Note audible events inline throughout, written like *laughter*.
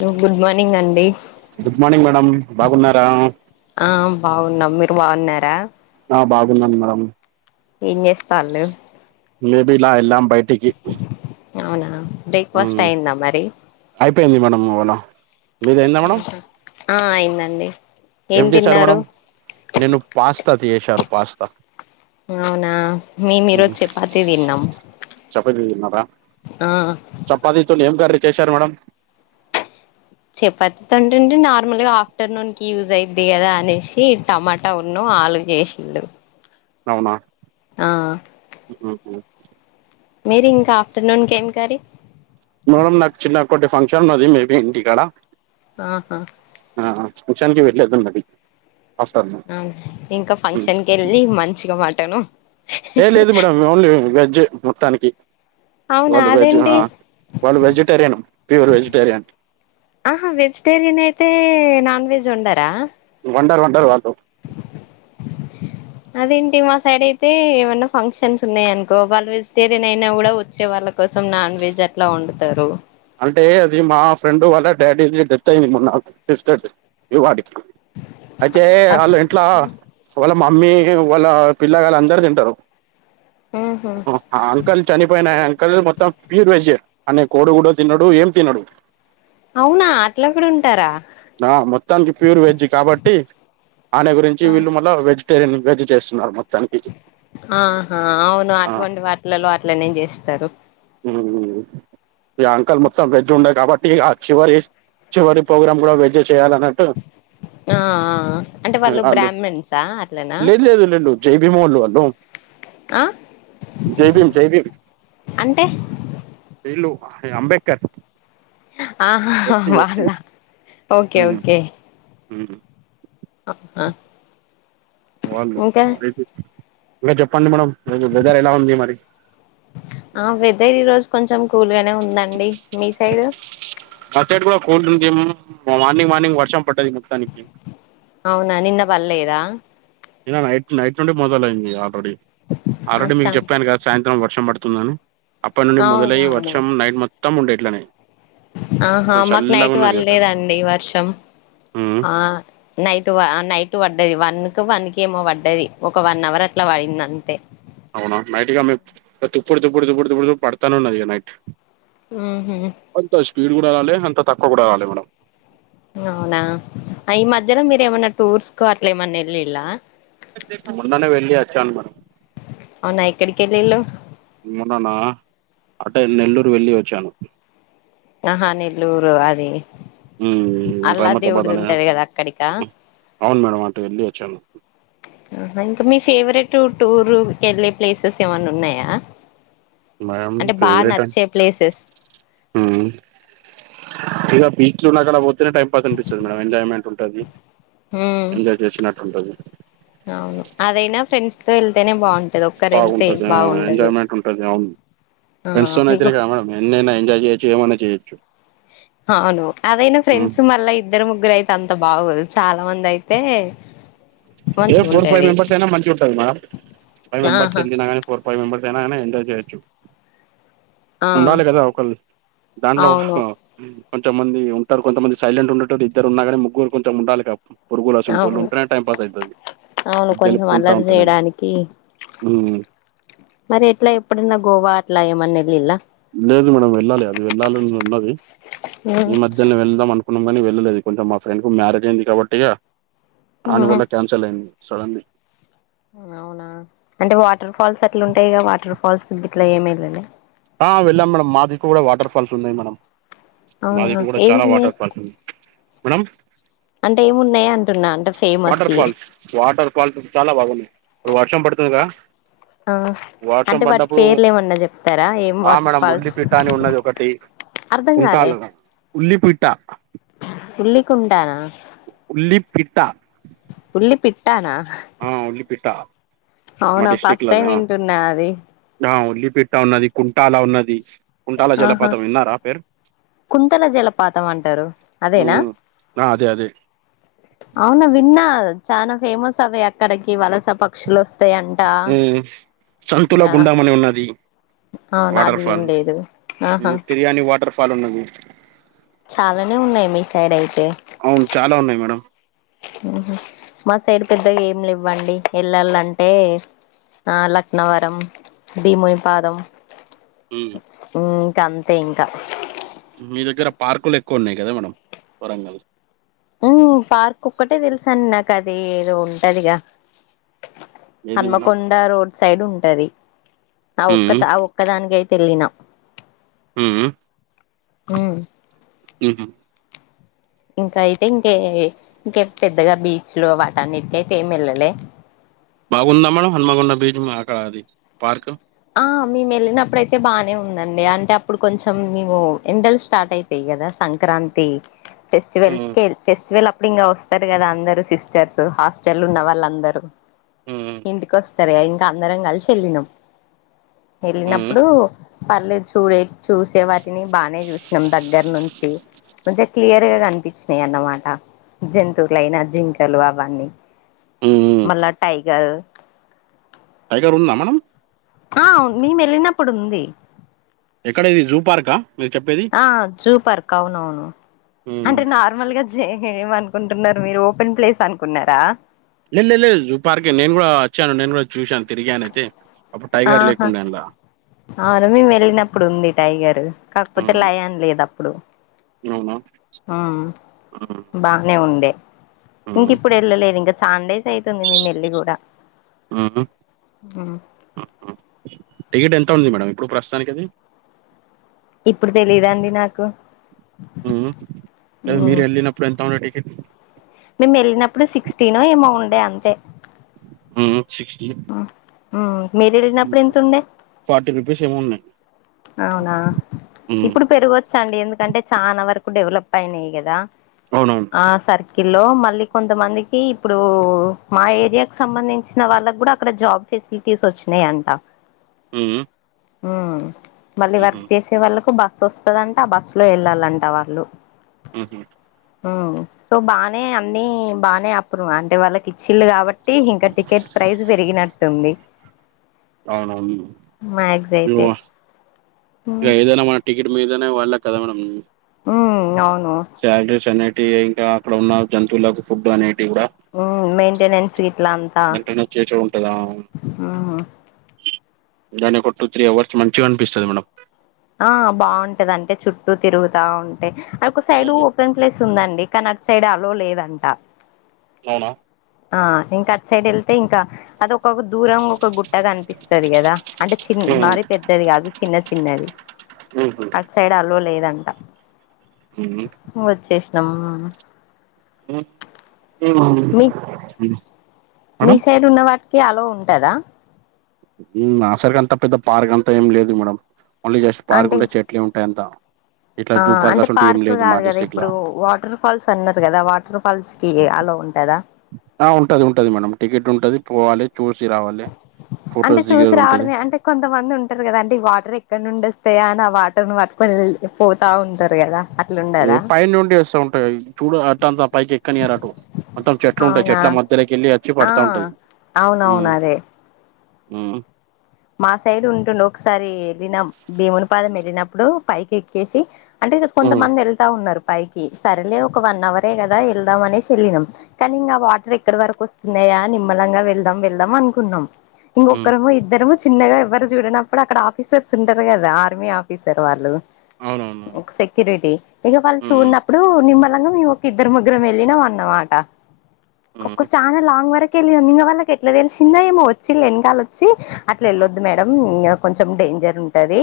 Hello good morning అండి good morning madam బాగున్నారా ఆ బాగున్నాం మీరు బాన్నారా ఆ బాగున్నాన్ మేడమ్ ఏం చేస్తాళ్లు లేబిలా ఎలాం బయ టికి అవునా బ్రేక్ఫాస్ట్ అయిందా మరి అయిపోయింది మేడమ్ ఇవాళ మీది అయిందా మేడం ఆహా ఆ అయిందండి ఏం చేసారు మేడం నేను పాస్తా తీనేసారు పాస్త అవునా మేము ఈరోజు చపాతి తిన్నాం ఆ చపాతీతోనీ ఏం కర్రీ చేశారు మేడం చెపతంటేండి నార్మల్గా ఆఫ్టర్నూన్ కి యూజ్ అయిది కదా అనేసి టమాటా ఉన్నూ ఆలు చేసిళ్ళు అవునా ఆ ఉహు మీరి ఇంకా ఆఫ్టర్నూన్ కి ఏం కర్రీ మేడమ్ నాకు చిన్న ఒకటి ఫంక్షన్ ఉన్నది మేబీ ఇంటిక్కడ ఆహా ఆ ఫంక్షన్ కి వెళ్ళేది ఉంది అవునే ఇంకా మ్మ్. ఫంక్షన్ కు వెళ్ళి మంచిగా మటను ఏ లేదు మేడమ్ ఓన్లీ వెజ్ మొత్తానికి అవునా వాళ్ళు వెజ్ అదేంటి ఆ వాళ్ళు వెజిటేరియన్ ప్యూర్ వెజిటేరియన్ ఆహా వెజిటేరియన్ అయితే నాన్ వెజ్ ఉండరా వండరు వండరు వాళ్లు ఉం అదేంటి మా సైడ్ అయితే ఏమైన్నా ఫంక్షన్స్ ఉన్నాయి అనుకో వాళ్ళ వెజిటేరియన్ అయినా కూడా వచ్చే వాళ్ళకి కోసం నాన్ వెజ్ అట్లా వండుతారు అంటే అది మా ఫ్రెండ్ వాళ్ళ డాడీ డెత్ అయింది మ నాకు ఫిఫ్త్ తటి ఇవ్వటికి అయితే వాళ్ళ ఇంట్లా వాళ్ళ మమ్మీ వాళ్ళ పిల్లగాళ్ళ అందరు తింటరు ఉహు ఆ అంకుల్ చనిపోయినా అంకుల్ మొత్తం ప్యూర్ వెజ్ ఐనా కోడి గుడ్డు తినడు ఏం తినడు అవునా అట్ల కూడా ఉంటారా మొత్తానికి ప్యూర్ వెజ్ కాబట్టి ఆయన గురించి ఆ వీళ్ళు మళ్ళ వెజ్ ఏ నివెద చేస్తున్నారమ్మ ఆహా అవును ఆ అటువంటి వాటిలలో అట్లనే చేస్తారు ఊ ఇగ అంకుల్ మొత్తం వెజ్ ఉండే కాబట్టి ఇగ చివరి చివరి ప్రోగ్రాం కూడా వెజ్ ఏ చేయాలన్నట్టు ఆ ఆ అంటే వాళ్ళు బ్రహ్మాన్సా అట్లనా లేదు లేదు ఎ ల్లిండు జై భీమొల్లు వాళ్ళు ఆ జైభీమ్ జైభీమ్ అంటే వీళ్ళు అంబేడ్కర్ ఆహ వాళ్ళా ఓకే ఓకే ఊ ఆహ వాళ్ళు ఇంకా చెప్పండి మేడమ్ ఈరోజు వెదర్ ఎలా ఉంది మరి ఆ వెదర్ ఈ రోజు కొంచెం కూల్గనే ఉందండి. మీ సైడ్? మా సైడ్ కూడా కూల్ వుంది మార్నింగ్ మార్నింగ్ వర్షం పడ్డది మొత్తానికి అవునా నిన్న పడలేదా నిన్న నైట్ నైట్ నుండి మొదలైంది ఆల్రెడీ ఆల్రెడీ అచ్చా మీకు చెప్పాను కద సాయంత్రం వర్షం పడుతుందని అప్పటి నుండి మొదలయ్యి అవునవును వర్షం నైట్ మొత్తం ఉండే ఇట్లనే ఆహా మొత్తం మాకు చల్లగా నైట్ ఉన్నది కదా పడ్లేదండి వర్షం ఆ నైటు ఆ నైటు పడ్డది వన్కి వన్కి ఏమో పడ్డది ఒక వన్ అవర్ అట్ల పడింది అంతే అవునా నైట్ ఇగ మీక్ తుప్పుడు తుప్పుడు తుప్పుడు తుప్పుడు తుప్పుడు పడతానే ఉన్నదిగ నైట్ ఉహు అంత స్పీడ్ కూడ రాలే అంత తక్కువ కూడా రాలే మేడమ్ అవునా ఈ మధ్యలో మీరు ఏమన్న టూర్స్కు అట్ల ఏమన్న ఎల్లిల్లా? మొన్ననే వెళ్ళి వచ్చాను మేడమ్ అవునా ఎక్కడికెళ్ళిళ్ళు మొన్ననా అటే నెల్లూరు వెళ్ళి వచ్చాను ఆహా నెల్లూరు అది హ్మ్ అల్లా రహమతాబాద్ దేవుడిది అనే ఉంటది కదా అక్కడికా అవును మేడమ్ అటు వెళ్ళి వచ్చాను ఇంకా మీ ఫేవరెట్ టూర్ కెళ్ళే ప్లేసెస్ ఏమన్న ఉన్నయా మేడం అంటే బాగా నచ్చే ప్లేసెస్ ఉమ్ ఇగ బీచ్లు ఉన్నకాడ పోతేనే టైంపాస్ అనిపిస్తది మేడం ఎంజాయ్మెంట్ ఉంటది ఉమ్ ఎంజాయ్ చేసినట్టు ఉంటది అవును అదైనా ఫ్రెండ్స్ తో వెళ్తేనే బాగు బాగుంటది ఆ ఎంజాయ్మెంట్ ఉంటది అవును ఆ ఫ్రెండ్స్ తో ఇగో అయితేనే కద మేడమ్ ఎన్నైనా ఎంజాయ్ చేయచ్చు ఏమన్న చేయచ్చు అవును అదయినా ఫ్రెండ్స్ మళ్ళ ఇద్దరు ముగ్గురు అయితే అంత బాగోదు చాలా మంది అయితే ఏ మంచిగా ఫోర్ ఫైవ్ ఉంటది మెంబర్స్ అయినా మంచిగుంటది మేడమ్ ఫైవ్ మెంబర్స్ ఆహా ఎళ్లిన కానీ ఫోర్ ఫైవ్ మెంబర్స్ అయినా కానీ ఎంజాయ్ చేయొచ్చు ఆ ఉండాలి కదా ఒకళ్ళు దాంట్లో కూడా అవును కొంచంమంది ఉంటరు కొంతమంది సైలెంట్ ఉండేటోడు ఇద్దరు ఉన్నా కానీ ముగ్గురు కొంచెం ఉండాలిగా పురుగులు అసంటోళ్లు అవును ఉంటనే టైమ్ పాస్ అయితది అవును కొంచెం గెలుపుకుంటా అల్లరి ఉంటేనే చేయడానికి హ్మ్. మరి ఎట్ల ఎప్పుడన్న గోవా అట్ల ఏమన్న వెళ్ళిల్లా లేదు మేడమ్ వెళ్ళాలి అది వెళ్ళాలి అని ఉన్నది ఈ మధ్యలనే వెళ్దాం అనుకున్నాం కాని వెళ్ళలేదు కొంచం మా ఫ్రెండ్కు మ్యారేజ్ అయింది కాబట్టిగ వానివల్ల కాన్ సలైంది సడన్లీ అవునా అంటే వాటర్ ఫాల్స్ అట్ల ఉంటాయి గా వాటర్ ఫాల్స్ గిట్లా ఏం ఎల్లలే ఆ వెళ్ళాం మేడమ్ మా దిక్కు కూడ వాటర్ ఫాల్స్ ఉన్నయి మేడమ్ అవునా మాదిక్కు కూడ చాలా ఏమున్నాయి వాటర్ ఫాల్స్ ఉన్నయి మేడమ్ అంటే ఏం ఉన్నయి అంటున్నా అంటే ఫేమస్యి ఫాల్స్, వాటర్ క్వాలిటీ చాలా బాగుంది ఇప్పుడు వర్షం పడుతుందిగా ఆ వర్షం అంటే వాటి పడ్డప్పుడు పేర్లు ఏమన్న ఆ మేడమ్ ఉల్లిపిట్ట అని ఉన్నది ఒకటి అర్ధం ఉల్లిపిట్ట ఉల్లి కుండ నా ఉల్లిపీట్టా ఉల్లి పిట్టనా ఆ ఉళ్లి పిట్టా అవునా ఫస్ట్ టైమ్ వింటున్నా అది ఆ ఉల్లిపిట్ట ఉన్నది కుంటాల ఉన్నది కుంటాల ఆహా జలపాతం విన్నారా మీరు కుంతల జలపాతం అంటారు అదేనా హ్మ్ ఆ అదే అదే అవునా విన్నా చాలా ఫేమస్ అవి అక్కడికి వలస పక్షులు వస్తయంట ఉమ్ సంతులో గుండామే అని ఉన్నది అవునా వాటర్ అది ఫాల్ వినలేదు ఆహా తిర్యాని వాటర్ ఫాల్ ఉన్నది చాలానే ఉన్నాయి మీ సైడ్ అయితే అవును చాలా ఉన్నాయి మేడం మా సైడ్ పెద్దగా ఏం లేవు అండి వెళ్లాలంటే ఆ లక్నవరం భీములపాదం ఊ ఊ ఇంక అంతే ఇంక మీ దగ్గర పార్కులేక్కువున్నాయి కద మేడం వరంగల్ ఊ పార్క్ ఒక్కటే తెలుసాండీ నాకు అది ఏదో ఉంటాదిగా ఏది మేడం హన్మకొండ రోడ్ సైడ్ ఉంటది ఆ హ్మ్ ఒక్కటి ఆ ఒ ఒక్క దానికైతే ఎళ్లిన ఊ ఉహు ఇంకయితే ఇంకే ఇంక పెద్దగా బీచ్ లు వాటనిటికైతే ఏం ఎల్లలే బాగుందా మేడం హన్మగొండ బీచ్ అక్కడ అది పార్క్ ఆ మేము వెళ్ళినప్పుడయితే బానే ఉందండి అంటే అప్పుడు కొంచెం మేము ఎండలు స్టార్ట్ అయి తాయి కదా సంక్రాంతి ఫెస్టివల్స్ హ్మ్ కి ఫెస్టివల్ అప్ అప్పుడింగ వస్తారు కదా అందరు సిస్టర్స్ హాస్టల్ లో ఉన్న వాళ్ళు అందరు హ్మ్ ఇంటికోస్ సరే ఇంక అందరం కలిసి ఏళ్ళినాం హ్మ్ ఏళ్ళినప్పుడు పర్లేదు చూడే చూసే వాటిని బానే చూసినాం దగ్గర నుంచి మంచిగా క్లియర్ గా కనిపించినాయన్నమాట జంతువులైనా జింకలు అవన్నీ హ్మ్ మళ్ళా టైగర్ టైగర్ ఉందా మనం ఆ మేమేళ్ళినప్పుడుంది ఎక్కడిది జూపార్క్ ఆ ఆ జూ పార్క్ అవునవును హ్మ్ అంటే నార్ నార్మల్ గా జే ఏమనుకుంటున్నారు మీరు ఓపెన్ ప్లేస్ అనుకున్నరా లేదు లే లేదు జూ పార్క్ నేను కూడా వచ్చాను నేను కూడా చూశాను తిరిగాను అయితే అప్పుడు టైగర్ ఆహా లేకుండా ఎల్లా అవును మేము ఏళ్ళినప్పుడు ఉంది టైగర్ కాకపోతే హ్మ్ లయన్ లేదప్పుడు అవునా హ్మ్ బానే ఉండే హ్మ్ ఇంకిప్పుడు ఏళ్ళలేదు ఇంకా చాండేస్ అయితుంది మేము ఏల్లి కూడా మ్మ్ ఆ టికెట్ ఎంత ఉంది మేడం ఇప్పుడు ప్రస్తుతానికది ఇప్పుడు తేలిదండి నాకు ఊ లేదు మ్మ్ మీరు ఏళ్ళినప్పుడు ఎంత ఉండే టికెట్ మేమేళ్ళినప్పుడు సిక్స్టీ నో ఏమో ఉండే అంతే ఊ సిక్స్టీ ఆ మీరేళ్ళినప్పుడేంతుండే ఫార్టీ రూపీస్ ఏమో ఉన్నాయ్ అవునా ఇప్పుడు పెరగొచ్చండి ఎందుకంటే చానా వరకు డెవలప్ అయినయ్యి కదా అవునవును ఆ సర్కిల్ లో మళ్ళీ కొంతమందికి ఇప్పుడు మా ఏరియాకి సంబంధించిన వాళ్ళకి కూడా అక్కడ జాబ్ ఫెసిలిటీస్ వచ్చినయంట ఊ ఊ మళ్ళీ వర్క్ చేసే వాళ్ళకు బస్ వస్తదంట ఆ బస్సు లో ఏళ్ళాలంట వాళ్ళు ఉహు ఊ సో బానే అన్ని బానే అప్పుడు అంటే వాళ్ళకి ఇచ్చిళ్ళు కాబట్టి ఇంక టికెట్ ప్రైజ్ పెరిగినట్టుంది అవునవును మ్యాగ్స్ అయితే నువ్వా ఇక ఏదైనా మాట్ టికెట్ మీదనే వాళ్ళ కదా మేడం ఊ అవునూ సాలరీస్ అనేటీ ఇంకా అక్కడ ఉన్న జంతువులకు ఫుడ్ అనేటి కూడా ఊ మెయిన్టెనెన్స్ ఇట్లా అంతా చేచే ఉంటదా అవునూ దానికి ఒక టూ త్రీ అవర్స్ మంచిగా అనిపిస్తది మేడం ఆ బాగుంటది అంటే చుట్టూ తిరుగుతా ఉంటయ్ ఒక సైడ్ మ్మ్. ఓపెన్ ప్లేస్ ఉందండి కానీ అటు సైడ్ అలో లేదంట అవునా ఆ ఇంకా అట్ సైడ్ వెళ్తే ఇంకా అదో ఒక దూరం ఒక గుట్ట కనిపిస్తది కదా అంటే చిన్ మ్మ్ మరీ పెద్దది కాదు చిన్న చిన్నది ఊహు సైడు అలో లేదంట *inaudible* వచ్చేసినం మనము ఊ మి మామతో మీ తెప్పిచ్చుకున్న మీ సైడ్ ఉన్న వాటికి అలో ఉంటదా ఊ ఆ సరికి అంత పెద్ద పార్క్ అంతా ఏం లేదు మేడమ్ ఓన్లీ జస్ట్ పార్క్ అంటే ఉంటే చెట్లే ఉంటయ్ అంత ఆ అంటే పార్క్ కాదు కదా లా ఇప్పుడూ వాటర్ ఫాల్స్ అన్నారు కదా వాటర్ ఫాల్స్ కి అలో ఉంటదా ఆ ఉంటది ఉంటది మేడమ్ టికెట్టు ఉంటది పోవాలి చూసి రావాలి అంటే ఫొటోస్ చూసి దిగేది ఉంటది రావడమే అంటే కొంతమంది ఉంటరు కదా అంటే ఈ వాటర్ ఎక్కడ నుండి వస్తయా అని ఆ వాటర్ను పట్టుకొ కొన్ని పోతా ఉంటరు కదా అట్లుండదా ఎక్కడ నుండి వస్సా ఉంటయ్ చూడు అట్ట అంతా పైకి ఎక్కనియరు అటు మొత్తం చెట్లు ఉంటయ్ అవునా చెట్ల మధ్యలేకి వెళ్ళి వచ్చి ఆ పడతా ఉంటయ్ ఊ అవునవును అదే ఊ మా సైడు ఉంటుండు ఒకసారీ వెళ్ళినాం భీముని పాదం వెళ్ళినప్పుడూ పైకి ఎక్కేసి అంటే ఈరోజు ఉమ్ కొంతమంది వెళ్తా ఉన్నరు పైకి సర్లే ఒక వన్ అవరే కదా వెళ్దాం అనేసి వెళ్ళినాం కానీ ఇంగా వాటర్ ఎక్కడి వరకు వస్తున్నాయా నిమ్మలంగా వెళ్దాం వెళ్దాం అనుకున్నాం ఉమ్ ఇంగొకర్రము ఇద్దరము చిన్నగా ఎవరు చూడనప్పుడు అక్కడ ఆఫీసర్స్ ఉంటరు కదా ఆర్మీ ఆఫీసర్ వాళ్ళు అవునవును ఒక సెక్యూరిటీ ఇక వాళ్ళు ఉమ్ చూన్నప్పుడూ నిమ్మ లంగ మేము ఒక ఇద్దరు ముగ్గరం వెళ్ళినాం అన్నమాట ఒక్క ఉమ్ చాన లాంగ్ వరకు కెళ్ళినం ఇంగ వాళ్ళకి ఎట్ల తెలిసిందో ఏమో వచ్చిల్ వెనకాల వచ్చి అట్ల ఉమ్ వెళ్ళొద్దు మేడం కొంచెం డేంజర్ ఉంటదీ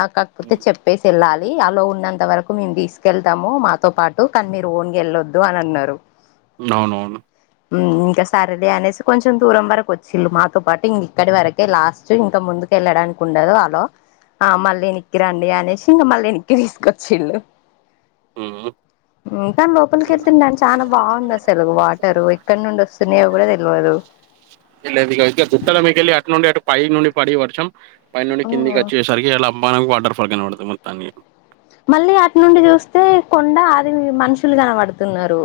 ఆ కాకపోతే ఉమ్ చెప్పేసి వెళ్ళాలి దీ అలో ఉన్నంత వరకు మేము తీసుకెళ్తాము మాతో పాటు కానీ మీరు ఓన్గా వెళ్ళొద్దు అని అన్నారు *unintelligible* ఊ నవునవును ఊ ఇంక సరేలే అనేసి కొంచెం దూరం వరకు వచ్చిళ్ళు మాతో పాటి ఇంక ఇక్కడి వరక్ కే లాస్టు ఇంక ముందుకు వెళ్ళడానికి ఉండదు అలో ఆ మళ్ళీ ఎనిక్కి రాండి అనేసి ఇంక మళ్ళీ ఎనిక్కి తీసుకొచ్చిళ్ళు ఉమ్ *unintelligible* లోనికెల్తున్ డ్యాం చాన బాగుంది అసలు వాటరు ఎక్కడ నుండి వస్తున్నయో కూడ తెలవదు ఇల్ల ఇదిగా ఇగ గుట్టల మీదికెళ్ళి అటు నుండి అటు పై నుండి పడి వర్షం పైనుండి కిందికి వచ్చే సరికి అలా మనకు వాటర్ఫాల్ గా కనపడతది మొత్తానికి. మళ్ళీ అటునుండి చూస్తే కొండ అది మనుషులు కనబడ తున్నారు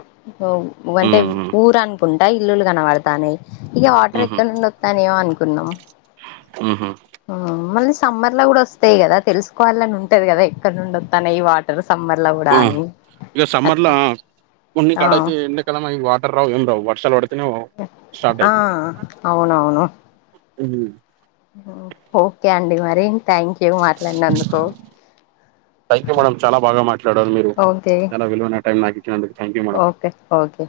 ఉ అంటే ఉమ్ ఊరు అనుకుంటా ఇల్లులు కనబడుతాన్నాయి. ఇక వాటర్ ఉహు ఎక్కడినుండి వత్తాన్నాయో అనుకున్నాం. ఉహు ఊ మళ్ళీ సమ్మర్ లో కూడా వస్తాయి కదా! తెలుసుకోవల్లని ఉంటది కదా, ఎక్కడ నుండి వత్తాన్నాయి ఈ వాట్ ఏదో సమ్మర్ లవ్ ఆ ఇక సమ్మర్ ల కొన్ని ఆ కాడ అయితే ఎండాకాలం అయి వాటర్ రావు ఏమి రావు వర్షాలు పడ తినవ్ స్టార్ట్ ఆ అయితయి అవునవును మ్ ఓకే అండి మరి థ్యాంక్ యూ మాట్లాడినందుకు థ్యాంక్ యూ మేడం చాన బాగా మాట్లాడారు మీరు ఓకే చాలా విలువైన టైం నాకు ఇచ్చినందుకు థాంక్యూ మేడం ఓకె